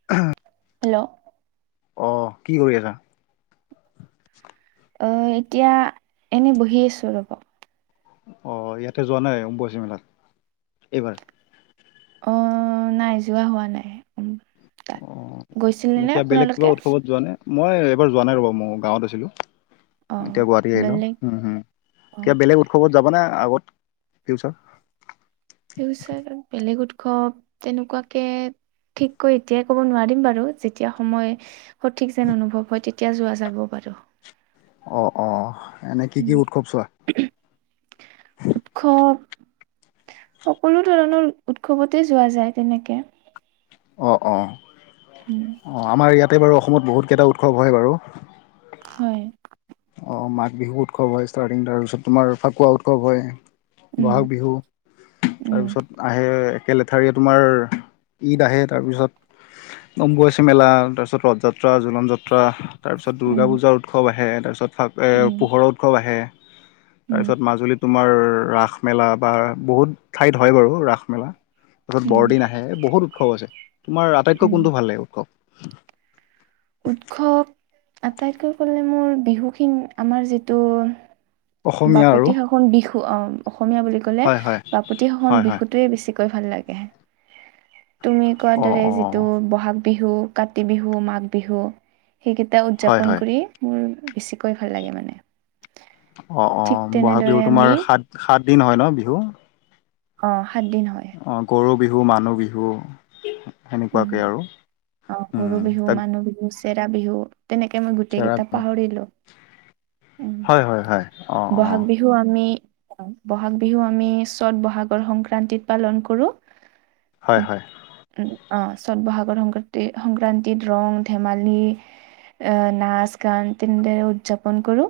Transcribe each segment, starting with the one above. [unintelligible] Hello অ কি কৰি আছা? অ এতিয়া এনে বহি আছোঁ ৰ'বক। অ ইয়াতে যোৱা নাই অম্বুবাচী মেলাত এইবাৰ? অ নাই যোৱা হোৱা নাই উম তাত। অ এনে গৈছিলিনে কিবা বেলেগ কিবা আপোনালোকে? উৎসৱত যোৱা নে মই এইবাৰ যোৱা নাই ৰ'বা মও গাঁৱত আছিলো। অ এতিয়া গুৱাহাটী আইলো। বেলেগ উম উম। অ এতিয়া বেলেগ উৎসৱত যাব নে আগত ফিউচাৰ। ফিউচৰত বেলেগ উৎসৱ তেনেকুৱাকে ঠিককৈ এতিয়াই ক'ব নোৱাৰিম বাৰু যেতিয়া সময় সঠিক যেন অনুভৱ হয় তেতিয়া যোৱা যাব বাৰু। অ অ এনে কি উম, কি উৎসৱ চোৱা? উৎসৱ সকলো ধৰণৰ উৎসৱতে যোৱা যায় তেনেকে। অ অ। উম। অ আমাৰ ইয়াতে বাৰু অসমত বহুতকেইটা উৎসৱ হয় বাৰু। হয়। অ মাঘ বিহু উৎসৱ হয় ষ্টাৰ্টিং তাৰপিছত তোমাৰ ফাকুৱা উৎসৱ হয়। উম বহাগ বিহু উম তাৰপিছত আহে একেলেঠাৰীয়ে তোমাৰ ঈদ আহে তাৰপিছত অম্বুবাচী মেলা তাৰপিছত ৰথযাত্ৰা জলন যাত্ৰ ত্ৰা, তাৰপিছত দুৰ্গা উম পূজাৰ উৎসৱ আহে তাৰপিছত ফা এ উম পোহৰৰ উৎসৱ আহে। উম তাৰপিছত মাজুলীত তোমাৰ ৰাস মেলা বা বহুত ঠাইত হয় বাৰু ৰাস মেলা। পাছত উম বৰদিন আহে বহুত উৎসৱ আছে তোমাৰ উম আটাইতকৈ কোনটো ভাল লাগে উৎসৱ। উৎসৱ আটাইতকৈ ক'লে মোৰ বিহুখিনি আমাৰ যিটো অসমীয়া আৰু বাপতি সাহন বিহু অ অসমীয়া বুলি ক'লে হয় হয় বাপতি সাহন হয় হয় বিহুত টোৱে বেছিকৈ ভাল লাগে, তুমি কোৱাৰ অ দৰে অ যিটো বহাগ বিহু কাতি বিহু মাঘ বিহু সেইকেইটা হয় উদযাপন হয় কৰি মোৰ বেছিকৈ ভাল লাগে মানে। অ অ ঠিক বহাগ তেনেদৰে বিহু আমি তোমাৰ সাত সাত দিন হয় ন বিহু। অ সাত দিন হয়। অ গৰু বিহু, মানুহ বিহু সেনেকুৱাকে আৰু ও উম গৰু বিহু, তাক মানুহ বিহু, চেৰা বিহু তেনেকে মই গোটেই চেৰা কেইটা পাহৰিলো। উ হয় হয় হয় অ অ বহাগ বিহ হু আমি বহাগ বিহু আমি চত বহাগৰ সংক্ৰান্তিত পালন কৰো। হয় হয়। উ অ চত বহাগৰ সংক্ৰান্তি সংক্ৰান্তিত ৰং ধেমালি এ নাচ গান তেনেদৰে উদযাপন কৰো।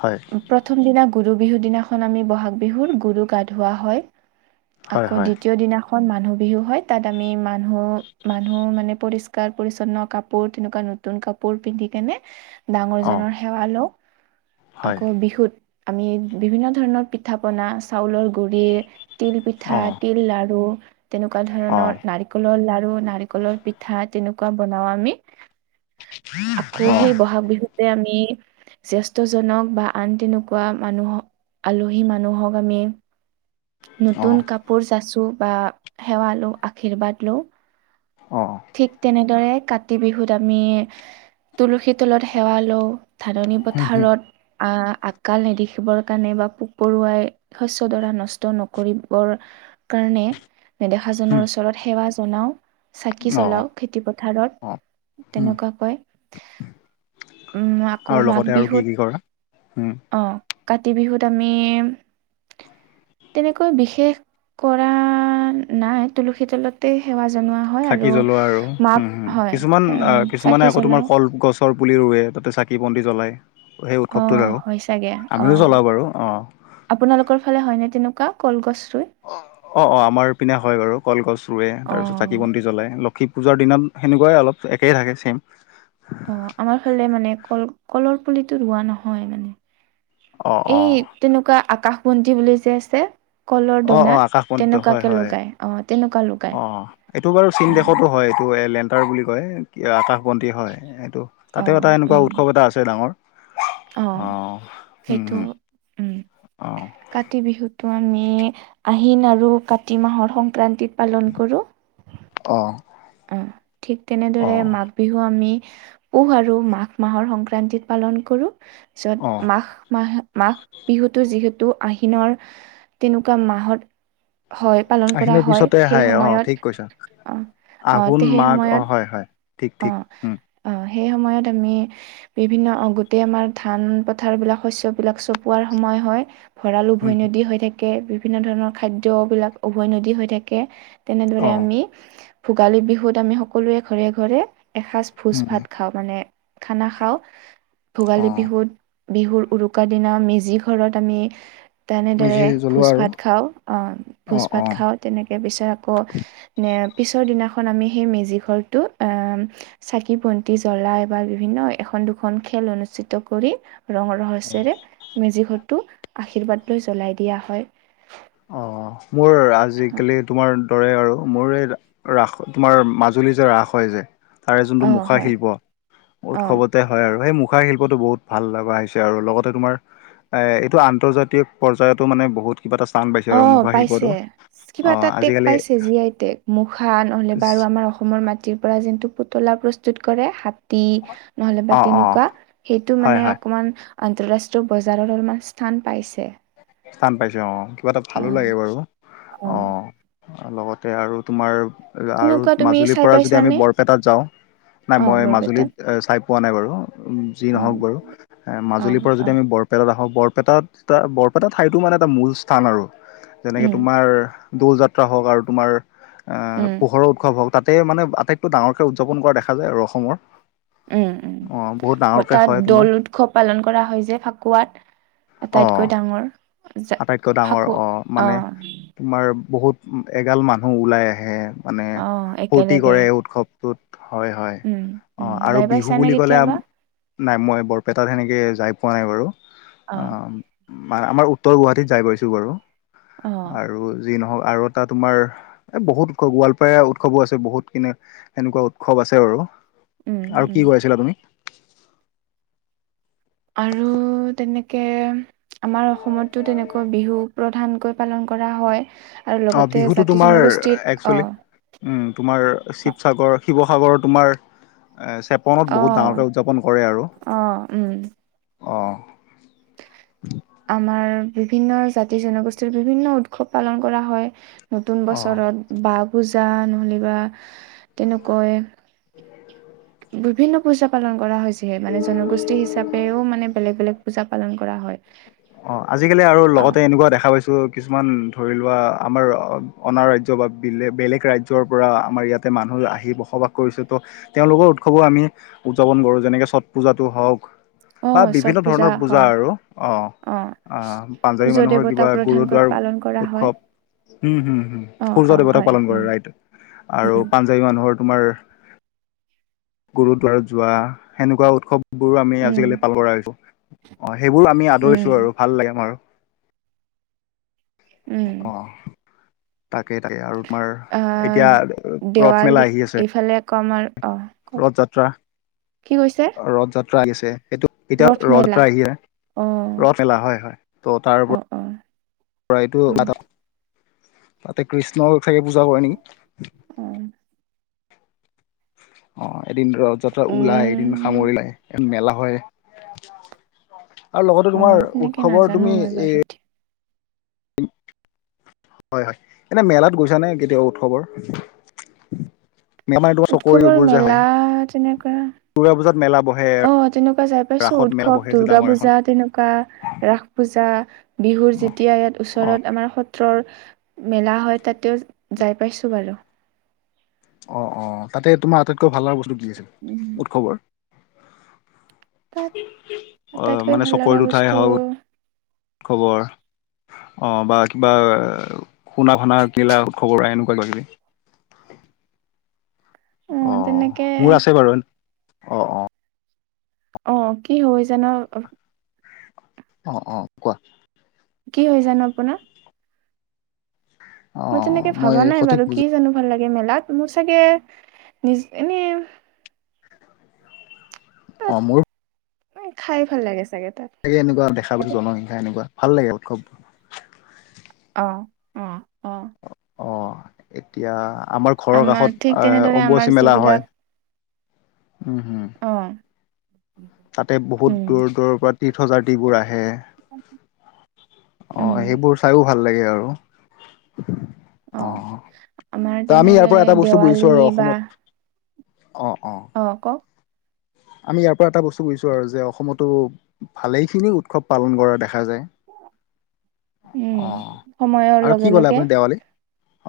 হয়। প্ৰথম দিনা গৰু বিহু দিনাখন আমি বহাগ বিহুৰ গুৰু গা ধুৱা হয়। হয় আকৌ হয় দ্বিতীয় দিনাখন মানুহ বিহু হয় তাত আমি মান মানু মানুহ মানে পৰিষ্কাৰ পৰিচ্ছন্ন কাপোৰ তেনেকুৱা নতুন কাপোৰ পিন্ধি কেনে অ ডাঙৰজনৰ সেৱা লওঁ। হয়। আকৌ বিহুত আমি বিভিন্ন ধৰণৰ পিঠা পনা চাউলৰ গুৰি, তিল পিঠা, অ তিল লাৰু তেনেকুৱা অ ধৰণৰ নাৰি কলৰ লাৰু, নাৰিকলৰ পিঠা তেনেকুৱা বনাও আমি। আকৌ অ সেই বহাগ বিহুতে আমি জ্যেষ্ঠজনক বা আন তেনেকুৱা মানুহক আলহী মানুহক আমি অ নতুন কাপোৰ চাচো বা সেৱা লওঁ, আশীৰ্বাদ লওঁ। অ ঠিক তেনেদৰে কাত কাতি বিহুত আমি তুলসী তলত সেৱা লওঁ ধাননি হুম হুম পথাৰত আহ, আকাল নেদেখিবৰ কাৰণে বা পোক পৰুৱাই শস্য ডৰা নষ্ট নকৰিবৰ কাৰণে হুম নেদেখাজনৰ ওচৰত সেৱা জনাও। চাকি অ জ্বলাও, খেতি অ পথাৰত হুম তেনেকুৱাকৈ। উম, আকৌ আৰু মাঘ লগতে আৰু কি বিহুত কি কৰা হুম অ', কাতি বিহুত আমি তেনেকৈ বিশেষ কৰা নাই, তুলসী তলতে সেৱা জনোৱা হয় আৰু থাকি জ্বলোৱা আৰু মাপ উম, উম হয় কিছুমান অ', চাকি কিছুমানে আকৌ তোমাৰ জ্বলাও কলগছ [unintelligible] পুলি ৰুৱে তাতে চাকি বন্তি জ্বলাই সেই অ উৎসৱটোত আৰু হয় চাগে আমিও অ জ্বলাওঁ বাৰু অ'। আপোনালোকৰ ফালে হয়নে তেনেকুৱা কলগছ ৰুই? অ', অ', আমাৰ পিনে হয় বাৰু কলগছ ৰুৱে তাৰপিছত চাক কি অ', বন্তি জ্বলাই লক্ষী পূজাৰ দিনত সেনেকুৱাই অলপ একেই থাকে ছেম। অ', আমাৰ ফালে মানে কল কলৰ পুলিটো ৰোৱা নহয় অ মানে অ এই তেনেকুৱা আকাশ বন্তি বুলি যে আছে কলৰ অ অ দনাত আকাশ বন্তিটো হয় তেনেকুৱাকে হয় লগায়। অ', তেনেকুৱা অ লুকায় এইটো বাৰু চীন অ'। দেশতো হয়, এইটো এ লেণ্টাৰ বুলি কয় আকাশ বন্তি হয়, সেইটো তাতেও অ', এটা এনেকুৱা উম, উৎসৱ এটা আছে ডাঙৰ। অ', হুম সেইটো হুম উম। অ কাতি বিহুটো আমি আহিন আৰু কাতি মাহৰ সংক্ৰান্তিত পালন কৰোঁ। অ'। অ', ঠিক অ তেনেদৰে মাঘ বিহু আমি পুহ আৰু মাঘ মাহৰ সংক্ৰান্তিত পালন কৰোঁ অ পিছত মাঘ মাহ মাঘ বিহুটো যিহেতু আহিনৰ তেনেকুৱা মাহত হয়। পালন কৰা আহিনৰ হয় পিছতে সেই আহাই অ', ঠিক সময়ত কৈছা। অ', অ', আঘোণ, সেই মাঘ অ', সময়ত হয়, হয় ঠিক, অ', ঠিক। উম অ', সেই সময়ত আমি বিভিন্ন অ', আমাৰ ধান পথাৰবিলাক শস্যবিলাক চপোৱাৰ সময় হয়। ভঁৰাল উম উভৈনদী হৈ থাকে বিভিন্ন ধৰণৰ খাদ্যবিলাক উভৈনদী হৈ থাকে। তেনেদৰে অ আমি ভোগালী বিহুত আমি সকলোৱে ঘৰে ঘৰে এসাজ ভোজ উম ভাত খাওঁ, মানে খানা খাওঁ, অ ভোগালী বিহুত বিহুৰ উৰুকা দিনা মেজি ঘৰত আমি তেনেদৰে মেজি ভোজ জ্বলোৱা আৰু ভাত খাওঁ অ', অ ভোজ ভাত অ খাওঁ। তেনেকে পিছত আকৌ নে পিছৰ দিনাখন আমি সেই মেজিঘৰটো এ চাকি বন্তি জ্বলাই বা বিভিন্ন এখন, দুখন খেল অনুষ্ঠিত কৰি ৰং ৰহচেৰে মেজি ঘৰটো আশীৰ্বাদ লৈ জ্বলাই দিয়া হয়। অঁ মোৰ আজিকালি তোমাৰ তৰে আৰু মোৰ এই ৰাস তোমাৰ মাজুলী যে ৰাস হয় যে তাৰে যোনটো অ হয় মুখাশিল্প অ উৎসৱত তে হয় আৰু সেই মুখাৰ শিল্পটো বহুত ভাল লগা হৈছে আৰু লগতে তোমাৰ এ এইটো আন্তজাতীয় পৰ্যায়তো মানে বহুত কিবা এটা স্থান পাইছে অ আৰু মুখা পাইছে শিল্পতো। কিবা এটা টেক পাইচো জী আই টেক, মুখা নহ'লে বা আৰু আমাৰ অসমৰ মা মাটিৰ পৰা যোনটো পুতলা প্ৰস্তুত কৰে হাত টি নহলে বা অ অ তেনেকুৱা সেইটো হয় মানে হয় অকমান আন্তঃৰাষ্ট্ৰীয় বজাৰৰ অলপমান স্থান পাইছে। স্থান পাইছে অঁ কিবা এটা অ ভালো লাগে বাৰু অ অঁ। লগতে আৰু তোমাৰ আৰু তেনেকুৱা তুমি মাজুলীৰ চাই পৰা যদি আমি পাইছানে বৰপেটাত যাওঁ নাই অ মই মাজুলীত বৰপেটাত চাই পোৱা নাই বাৰু, যি অ নহওক বাৰু এ অ মাজুলীৰ পৰা অ যদি আমি বৰ পেটাত আহো, বৰপেটাত এটা বৰপেটা ঠাইতো মানে এটা মূল স্থান আৰু, যেনেকে উম তোমাৰ দৌল যাত্ৰা হওক আৰু তোমাৰ এ উম পোহৰৰ উৎসৱ হওক তাতে মানে আটাইতৈ ডাঙৰকে উদযাপন কৰা দেখা যায় আৰু অসমৰ। উম উম অঁ বহুত হ ডাঙৰকে তাত হয় দৌল তোমাৰ। উৎসৱ পালন কৰা হয় যে ফাকুৱাত অ আটাইতকৈ ডাঙৰ। জা- আটাইতকৈ ডাঙৰ ফাকু অ, মানে তোমাৰ বহুত এগাল মানুহ ওলাই আহে। মানে অ ফূৰ্তি একেলগে কৰে উৎসৱ টোত হয় হয় উম, উম, অঁ আৰু যাই বিহু পাইছানে বুলি ক'লে আ কেতিয়াবা? নাই মই বৰপেটাত সেনেকে যায় পোৱা নাই বাৰু। অ', অহ আমাৰ উট্ উত্তৰ গুৱাহাটীত যায় পাইছোঁ বাৰু। অ', আৰু যি নহওক আৰু এটা তোমাৰ এ বহুত উৎসৱ গোৱালপাৰ উৎসৱো আছে বহুত কিনে সেনেকুৱা উৎসৱ আছে আৰু। উম, আৰু উম। কি কৈ আছিলা তুমি? আৰু তেনেকে আমাৰ অসমতো তেনেকৈ বিহু প্ৰধানকৈ পালন কৰা হয়। আৰু অ লগতে বিহুতো জাতি তোমাৰ জনগোষ্ঠীৰ অঁ একচুৱেলি তোমাৰ শিৱসাগৰ শিৱসাগৰ তোমাৰ এ চেপনত বহুত অ', ডাঙৰকে উদযাপন কৰে আৰু অ', উম। অঁ। আমাৰ বিভিন্ন জাতি জনগোষ্ঠীৰ বিভিন্ন উৎসৱ পালন কৰা হয়। নতুন অ বছৰত বা পূজা নহ'লে বা তেনেকৈ বিভিন্ন পূজা পালন কৰা হয় যিহে মানে জনগোষ্ঠী হিচাপেও মানে বেলেগ বেলেগ পূজা পালন কৰা হয়। অঁ আজিকালি আৰু লগতে অ', এনেকুৱা দেখা পাইছো কিছুমান ধৰি লোৱা আমাৰ অনা ৰাজ্য বা বিলে বেলেগ ৰাজ্যৰ পৰা আমাৰ ইয়াত তে মানুহ আহি বসবাস কৰিছে ত তেওঁলোকৰ উৎসৱো আমি উদযাপন কৰোঁ, যেনেকে ছট পূজাতটো হওক অ', বা ছট বিভিন্ন ধৰণৰ পূজা হয়। আৰু অ' আহ পাঞ্জাৱী সূৰ্য মানুহৰ দেৱতাক কিবা প্ৰধানকৈ গুৰুদুৱাৰ পালন কৰা হয় উৎসৱ, উম, হম, হম, অ অ সূৰ্য দেৱতাক হয় পালন কৰে উম ৰাইত, আৰু উম পাঞ্জাৱী মানুহৰ তোমাৰ গুৰুদ্বাৰত যোৱা সেনেকুৱা উৎসৱবোৰ আমি উম আজিকালি পালন কৰা হৈছো। অ' সেইবোৰ আমি আদৰিছো উম আৰু ভাল লাগে বাৰু। উম অ', তাকেই তাকে আৰু। তোমাৰ এতিয়া আহ ৰথ মেলা দেৱালী আহি আছে এইফালে কম আৰু অ'। ক ৰথ যাত্ৰা, কি কৈছে ৰথ যাত্ৰা আহিছে সেইটোক এতিয়া ৰথ যাত্ৰা আহিছে, অ ৰথ মেলা হয়, হয় ত' তাৰ অ ওপৰত অ পৰা অ [unintelligible] তাতে কৃষ্ণ চাগে পূজা কৰে নেকি? অ অ', এদিন ৰথ যাত্ৰা ওলাই এদিন উম সামৰিলে মেলা হয়। আৰু লগতে অ তোমাৰ তেনেকে উৎসৱৰ নাজানো তুমি মই এ বাৰু [inaudible] হয়-হয়, এনে মেলাত গৈছা নে কেতিয়াাবা উৎসৱৰ। মেলা মানে তোমাৰ চকৰি উৎসৱৰ এইবোৰ যে হয় মেলা তেনেকুৱা দুৰ্গা পূজাত মেলা বহে অ', তেনেকুৱা যাই পাইছো, ৰাসত মেলা উৎসৱ, বহে যে দুৰ্গা ডাঙৰ এখন। পূজা, তেনেকুৱা ৰাস পূজা, বিহুৰ যেতিয়া ইয়াত অ ওচৰত আমাৰ সত্ৰৰ মেলা হয় তাতেও যাই পাইছোঁ বাৰু। অ', অ', তাতে তোমাৰ আটাইতকৈ ভাল বস্তু কি আছিল উম। উৎসৱৰ? তাত অ', আটাইতকৈ মানে ভাল লগা চকৰিত উঠাই বস্তু হওঁক উৎসৱৰ অ', বা কিবা শুনা, শুনা কিবা উৎসৱৰ এনেকুৱা কিবা কিবি। অ', মোৰ আছে বাৰু। অ অ অ', কি হয় জানো অ', অ', কোৱা। কি হয় জানো আপোনাৰ? অ মই অ তেনেকে মই ভবা নাই সঠিক বাৰু কি বুজো জানো ভাল লাগে মেলাত মোৰ চাগে নিজ এনেই তাত অ', মোৰ খাই ভাল লাগে চাগে তাত। লাগে এনেকুৱ দেখা পাইছোঁ জনসংখ্যা এনেকুৱা ভাল লাগে উৎসৱ। অ', অ', অ'। অ', এতিয়া আমাৰ ঘৰৰ ঠিক কাষত তেনেদৰে আমাৰ অম্বুবাচী মেলা যিবিলাক হয়। উম, হুম। অ তাতে বহুত উম দূৰৰ, দূৰৰ পৰা তীৰ্থযাত্ৰীবোৰ আহে। অ', উম সেইবোৰ চাইও ভাল লাগে আৰু। অ' অ আমাৰ ত' আমি ইয়াৰ পৰা তেনেদৰে এটা বস্তু দেৱালী বুজিছোঁ আৰু বা অসমত অ', অ'। অ', কওক। আমি ইয়াৰ পৰা এটা বস্তু বুজিছো আৰু যে, অসমতো ভালেখিনি উৎসৱ পালন কৰা দেখা যায়। উম অ', সময়ৰ আৰু লগে কি ক'লে লগে আপুনি দেৱালী?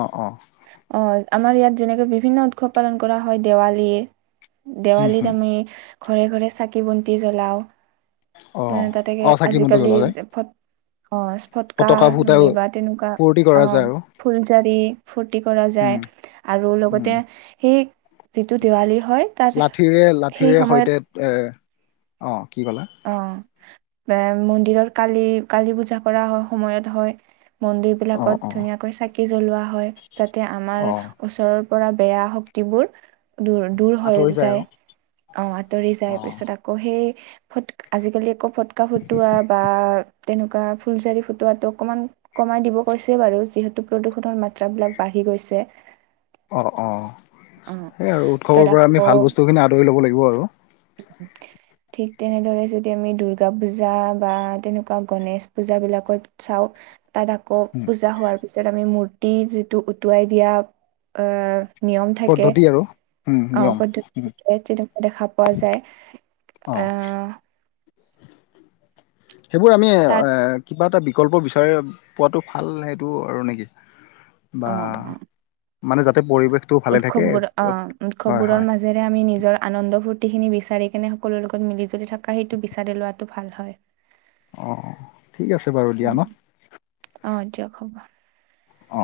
অ', অ'। অ', আমাৰ ইয়াত যেনেকৈ বিভিন্ন উৎসৱ পালন কৰা হয় দেৱালীৰ। হুম দেৱালীত হুম আমি ঘৰে, ঘৰে চাকি বন্তি জ্বলাও। অ তাতেকে অ চাকি বন্তি আজিকালি জ্বলোৱা যায় ফট অ', ফটকা নহলেবা তেনেকুৱা ফূৰ্তি কৰা যায় অ', আৰু ফুলজাৰি ফূৰ্তি কৰা উম যায়, আৰু উম লগতে সেই যিটো দেৱালী হয় তাত লাঠিৰে সেই লাঠিৰে সময়ত সৈতে এ, অ', কি কলা? অ', বা মন্দিৰত কালি, কালি পূজা কৰা হয়, সময়ত হয়। মন্দিৰ অ বিলাকত অ ধুনীয়াকৈ চাকি জ্বলোৱা হয়। যাতে আমাৰ অ ওচৰৰ পৰা বেয়া শক্তিবোৰ দুৰ দূৰ হৈ আঁতৰি যায় আৰু অ', আঁতৰি যায় অ পিছত আকৌ সেই ফট, আজিকালি আকৌ ফটকা ফুটোৱা বা, তেনেকুৱা ফুলজাৰি ফুটোৱাটো অকণমান, কমাই দিব কৈছে বাৰু যিহেতু প্ৰদূষণৰ মাত্ৰা বিলাক বাঢ়ি গৈছে। অঁ অঁ অ সেই আৰু পিছত উৎসৱৰ পৰা আমি ভাল বস্তুখিনি আদৰি ল'ব লাগিব আৰু উ [unintelligible] ঠিক তেনেদৰে যদি আমি দুৰ্গা পূজা বা তেনেকুৱা গণেশ পূজাবিলাকত চাওঁ তাত আকৌ পূজা হোৱাৰ তাৰপিছত আমি মূৰ্তি যিটো উটুৱাই দিয়া অ নিয়ম পদ্ধতি আৰু উম অ নিয়ম উম পদ্ধতি তেনেকুৱা দেখা পোৱা যায় অ আহ সেইবোৰ আমি তাত কিবা এটা বিকল্প বিচাৰি পোৱাটো ভাল সেইটো আৰু নে কি বা অ অ মানে যাতে পৰিৱেশটো ভালে থাকে হয় হয়। যেনে আমি নিজৰ আনন্দ ফূৰ্তি খিনি বিচাৰি কেনে সকলোৰ লগত মিলি জুলি থাকা সেইটো বিচাৰি লোৱাটো ভাল হয়। অঁ অঁ ঠিক আছে বাৰু দিয়া ন। উম, অ দিয়ক হ'ব। অ